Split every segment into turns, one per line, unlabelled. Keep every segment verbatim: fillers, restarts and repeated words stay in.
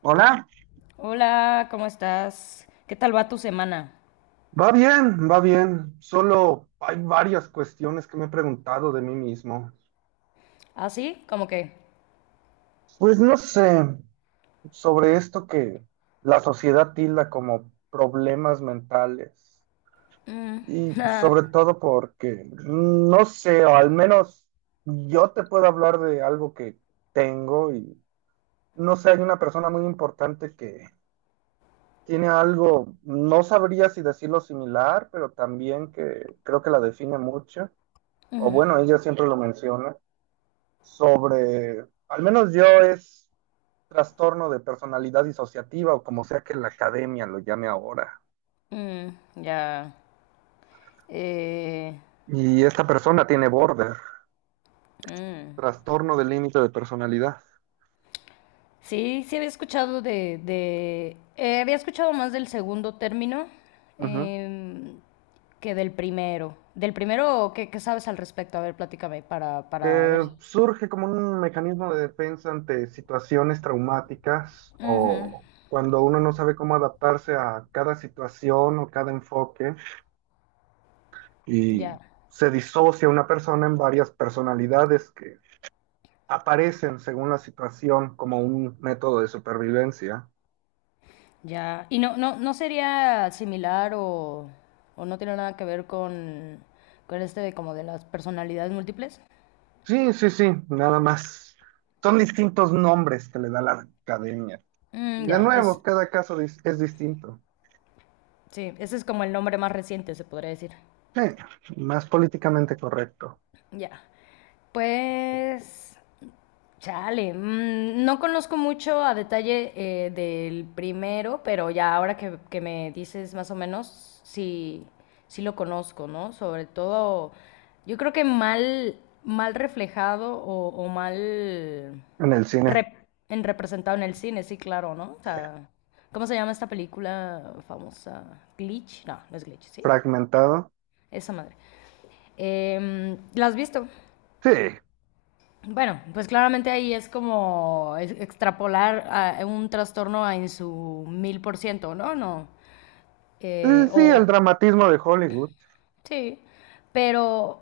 Hola,
Hola, ¿cómo estás? ¿Qué tal va tu semana?
va bien, va bien. Solo hay varias cuestiones que me he preguntado de mí mismo.
¿Así? ¿Cómo que?
Pues no sé, sobre esto que la sociedad tilda como problemas mentales.
Mm,
Y
ah,
sobre todo porque, no sé, o al menos yo te puedo hablar de algo que tengo y no sé, hay una persona muy importante que tiene algo, no sabría si decirlo similar, pero también que creo que la define mucho. O
ujú,
bueno, ella siempre lo menciona, sobre, al menos yo es trastorno de personalidad disociativa o como sea que la academia lo llame ahora.
mm, ya. Eh,
Y esta persona tiene border,
mm.
trastorno de límite de personalidad.
Sí, sí había escuchado de, de- eh, había escuchado más del segundo término
Ujú.
em, que del primero. Del primero, ¿qué, qué sabes al respecto? A ver, platícame para, para ver.
Que surge como un mecanismo de defensa ante situaciones traumáticas
Ujú,
o cuando uno no sabe cómo adaptarse a cada situación o cada enfoque y
ya.
se disocia una persona en varias personalidades que aparecen según la situación como un método de supervivencia.
Ya, y no, no, no sería similar o, o no tiene nada que ver con, con este de como de las personalidades múltiples.
Sí, sí, sí, nada más. Son distintos nombres que le da la academia. Y
Mm,
de
ya, es,
nuevo, cada caso dis- es distinto.
sí, ese es como el nombre más reciente, se podría decir.
Sí, más políticamente correcto.
Ya, pues chale, mm, no conozco mucho a detalle eh, del primero, pero ya ahora que, que me dices más o menos, sí, sí lo conozco, ¿no? Sobre todo, yo creo que mal, mal reflejado o, o mal
En el cine
rep- en representado en el cine, sí, claro, ¿no? O sea, ¿cómo se llama esta película famosa? ¿Glitch? No, no es Glitch, ¿sí?
fragmentado.
Esa madre. Em, ¿la has visto?
Sí, eh,
Bueno, pues claramente ahí es como es- extrapolar a un trastorno a en su mil por ciento, ¿no? No. Eh,
sí, el
o
dramatismo de Hollywood.
sí, pero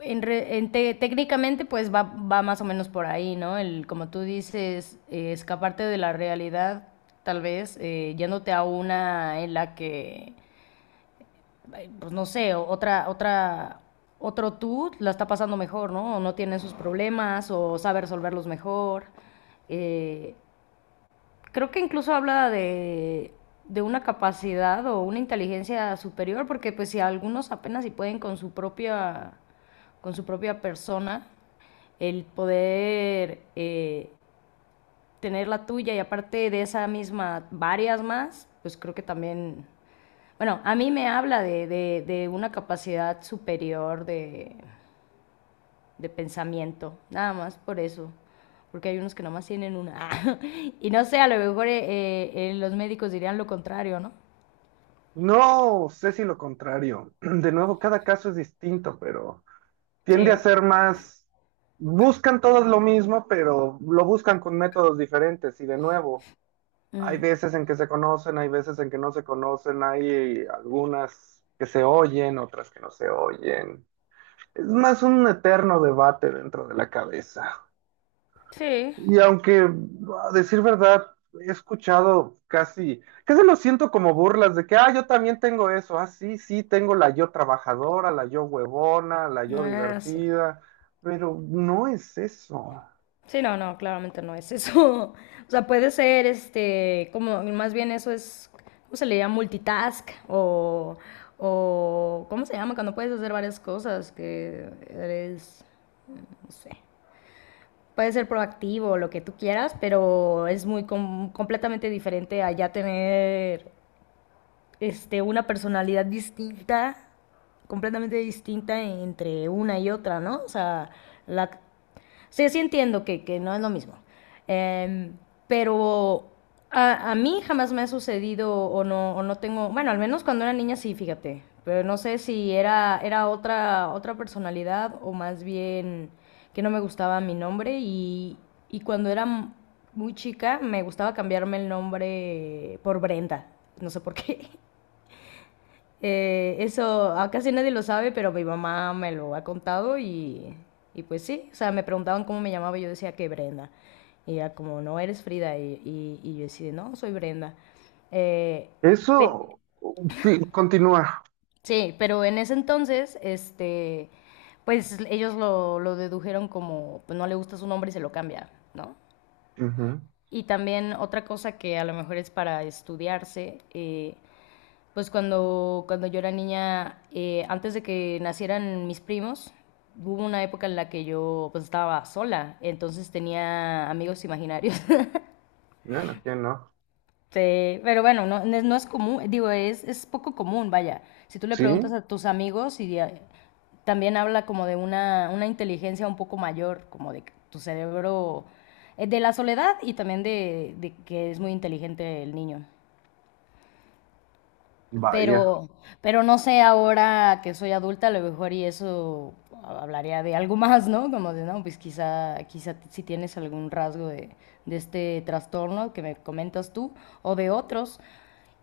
en re- en te- técnicamente pues va, va más o menos por ahí, ¿no? El, como tú dices, eh, escaparte de la realidad, tal vez, eh, yéndote a una en la que pues no sé, otra, otra, otro tú la está pasando mejor, ¿no? O no tiene sus problemas, o sabe resolverlos mejor. Eh, Creo que incluso habla de, de una capacidad o una inteligencia superior, porque pues si algunos apenas si pueden con su propia, con su propia persona, el poder eh, tener la tuya y aparte de esa misma, varias más, pues creo que también bueno, a mí me habla de, de- de una capacidad superior de, de pensamiento, nada más por eso. Porque hay unos que nomás tienen una. Y no sé, a lo mejor eh, eh, eh, los médicos dirían lo contrario, ¿no?
No sé si lo contrario. De nuevo, cada caso es distinto, pero tiende a
Sí.
ser más, buscan todos lo mismo, pero lo buscan con métodos diferentes y de nuevo, hay
Mm.
veces en que se conocen, hay veces en que no se conocen, hay algunas que se oyen, otras que no se oyen. Es más un eterno debate dentro de la cabeza.
Sí.
Y aunque, a decir verdad, he escuchado casi, casi lo siento como burlas de que, ah, yo también tengo eso, ah, sí, sí, tengo la yo trabajadora, la yo huevona, la yo
Ah, sí.
divertida, pero no es eso.
Sí, no, no, claramente no es eso. O sea, puede ser, este, como, más bien eso es, ¿cómo se le llama? Multitask o, o, ¿cómo se llama? Cuando puedes hacer varias cosas que eres, no sé. Puede ser proactivo, lo que tú quieras, pero es muy com- completamente diferente a ya tener este, una personalidad distinta, completamente distinta entre una y otra, ¿no? O sea, la, o sea, sí entiendo que, que no es lo mismo. Em, pero a, a mí jamás me ha sucedido o no, o no, tengo, bueno, al menos cuando era niña sí, fíjate, pero no sé si era, era otra, otra personalidad o más bien que no me gustaba mi nombre y, y cuando era m- muy chica me gustaba cambiarme el nombre por Brenda, no sé por qué. Eh, eso ah, casi nadie lo sabe, pero mi mamá me lo ha contado y, y pues sí, o sea, me preguntaban cómo me llamaba y yo decía que Brenda. Y ella como, no, eres Frida. Y, y- y yo decía, no, soy Brenda. Eh, pe-
Eso, sí, continúa.
sí, pero en ese entonces, este, pues ellos lo, lo dedujeron como, pues no le gusta su nombre y se lo cambia, ¿no?
Ujú.
Y también otra cosa que a lo mejor es para estudiarse, eh, pues cuando, cuando yo era niña, eh, antes de que nacieran mis primos, hubo una época en la que yo pues estaba sola, entonces tenía amigos imaginarios.
Bueno, ¿quién no?
Sí, pero bueno, no, no es no es común, digo, es, es poco común, vaya. Si tú le
Sí,
preguntas a tus amigos y a- también habla como de una, una inteligencia un poco mayor, como de que tu cerebro, eh, de la soledad y también de, de que es muy inteligente el niño.
vaya.
Pero, pero no sé, ahora que soy adulta, a lo mejor y eso hablaría de algo más, ¿no? Como de, no, pues quizá, quizá si tienes algún rasgo de, de este trastorno que me comentas tú o de otros.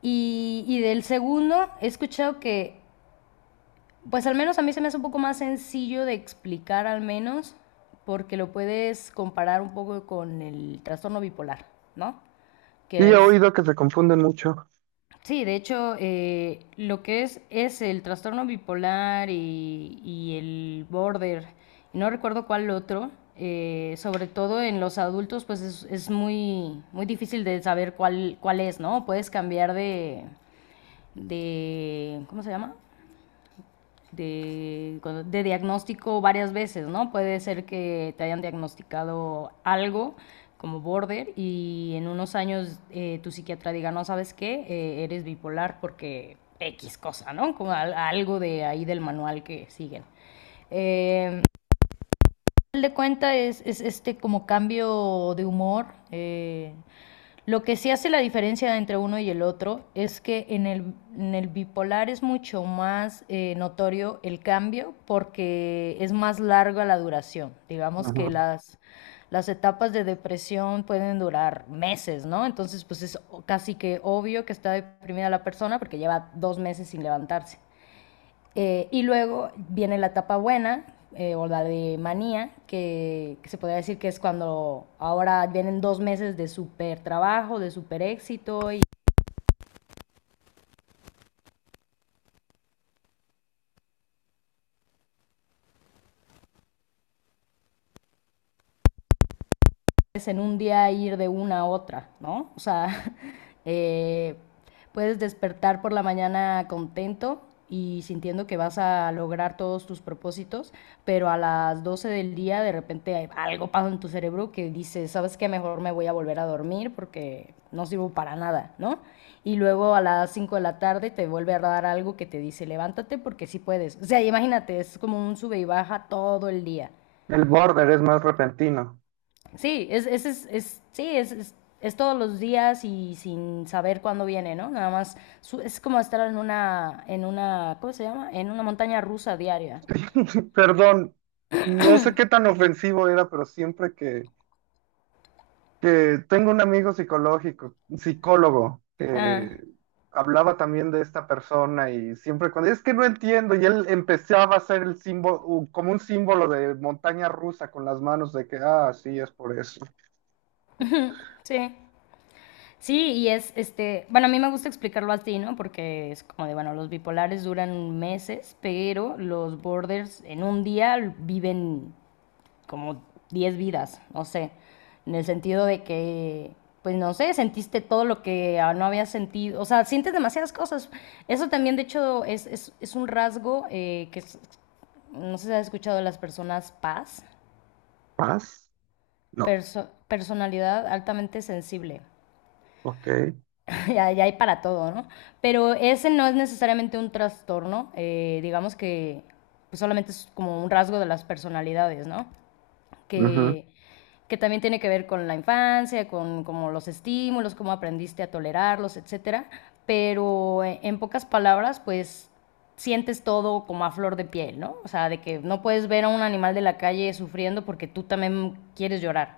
Y, y del segundo, he escuchado que, pues al menos a mí se me hace un poco más sencillo de explicar al menos, porque lo puedes comparar un poco con el trastorno bipolar, ¿no?
Sí,
Que
he
es.
oído que se confunden mucho.
Sí, de hecho, eh, lo que es es el trastorno bipolar y, y el border, y no recuerdo cuál otro, eh, sobre todo en los adultos, pues es, es muy, muy difícil de saber cuál, cuál es, ¿no? Puedes cambiar de, de, ¿cómo se llama? de, de diagnóstico varias veces, ¿no? Puede ser que te hayan diagnosticado algo como border y en unos años eh, tu psiquiatra diga, no, ¿sabes qué? Eh, eres bipolar porque equis cosa, ¿no? Como algo de ahí del manual que siguen. Eh, Final de cuentas es, es este como cambio de humor. eh, lo que sí hace la diferencia entre uno y el otro es que en el, en el bipolar es mucho más eh, notorio el cambio porque es más larga la duración. Digamos que
Ujú.
las, las etapas de depresión pueden durar meses, ¿no? Entonces, pues es o- casi que obvio que está deprimida la persona porque lleva dos meses sin levantarse. Eh, y luego viene la etapa buena, eh, o la de manía, que, que, se podría decir que es cuando ahora vienen dos meses de súper trabajo, de súper éxito y puedes en un día ir de una a otra, ¿no? O sea, eh, puedes despertar por la mañana contento y sintiendo que vas a lograr todos tus propósitos, pero a las doce del día de repente hay- algo pasa en tu cerebro que dice, ¿sabes qué? Mejor me voy a volver a dormir porque no sirvo para nada, ¿no? Y luego a las cinco de la tarde te vuelve a dar algo que te dice, levántate porque sí puedes. O sea, imagínate, es como un sube y baja todo el día.
El border es más repentino.
Sí, es, es, es, es- sí, es, es- es todos los días y sin saber cuándo viene, ¿no? Nada más su- es como estar en una, en una, ¿cómo se llama? En una montaña rusa diaria.
Perdón, no sé qué tan ofensivo era, pero siempre que que tengo un amigo psicológico, psicólogo,
Ah,
que hablaba también de esta persona y siempre cuando, es que no entiendo, y él empezaba a hacer el símbolo, u- como un símbolo de montaña rusa con las manos de que, ah, sí, es por eso.
sí. Sí, y es, este, bueno, a mí me gusta explicarlo así, ¿no? Porque es como de, bueno, los bipolares duran meses, pero los borders en un día viven como diez vidas, no sé, en el sentido de que, pues no sé, sentiste todo lo que ah, no habías sentido, o sea, sientes demasiadas cosas. Eso también, de hecho, es, es, es un rasgo eh, que es- no sé si has escuchado de las personas paz,
¿Paz? No.
perso- personalidad altamente sensible.
Ok.
Ya, ya hay para todo, ¿no? Pero ese no es necesariamente un trastorno, eh, digamos que pues, solamente es como un rasgo de las personalidades, ¿no?
Ujú.
que, que también tiene que ver con la infancia, con como los estímulos, cómo aprendiste a tolerarlos, etcétera. Pero eh, en pocas palabras, pues sientes todo como a flor de piel, ¿no? O sea, de que no puedes ver a un animal de la calle sufriendo porque tú también quieres llorar.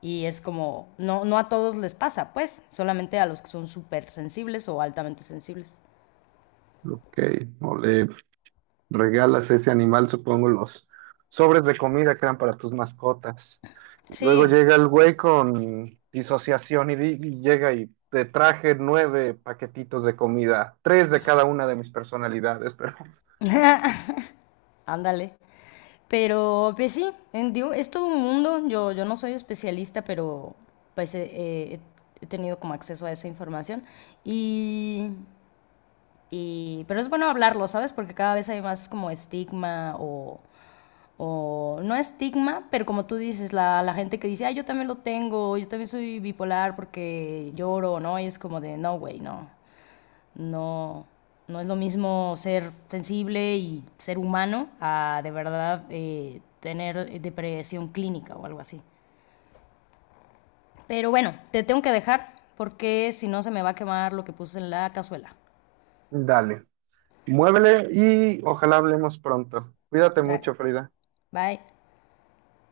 Y es como, no, no a todos les pasa, pues, solamente a los que son súper sensibles o altamente sensibles.
Ok. Ole. Regalas a ese animal, supongo, los sobres de comida que eran para tus mascotas. Luego
Sí.
llega el güey con disociación y, di- y llega y te traje nueve paquetitos de comida, tres de cada una de mis personalidades, pero
Ándale. Pero pues sí, en- digo, es todo un mundo. Yo, yo no soy especialista, pero pues eh, eh, he tenido como acceso a esa información. Y, y- pero es bueno hablarlo, ¿sabes? Porque cada vez hay más como estigma o, o no estigma, pero como tú dices, la, la gente que dice, ah, yo también lo tengo, yo también soy bipolar porque lloro, ¿no? Y es como de, no, güey, no. No, no es lo mismo ser sensible y ser humano a de verdad eh, tener depresión clínica o algo así. Pero bueno, te tengo que dejar porque si no se me va a quemar lo que puse en la cazuela.
dale, muévele y ojalá hablemos pronto. Cuídate mucho,
Dale,
Frida.
bye.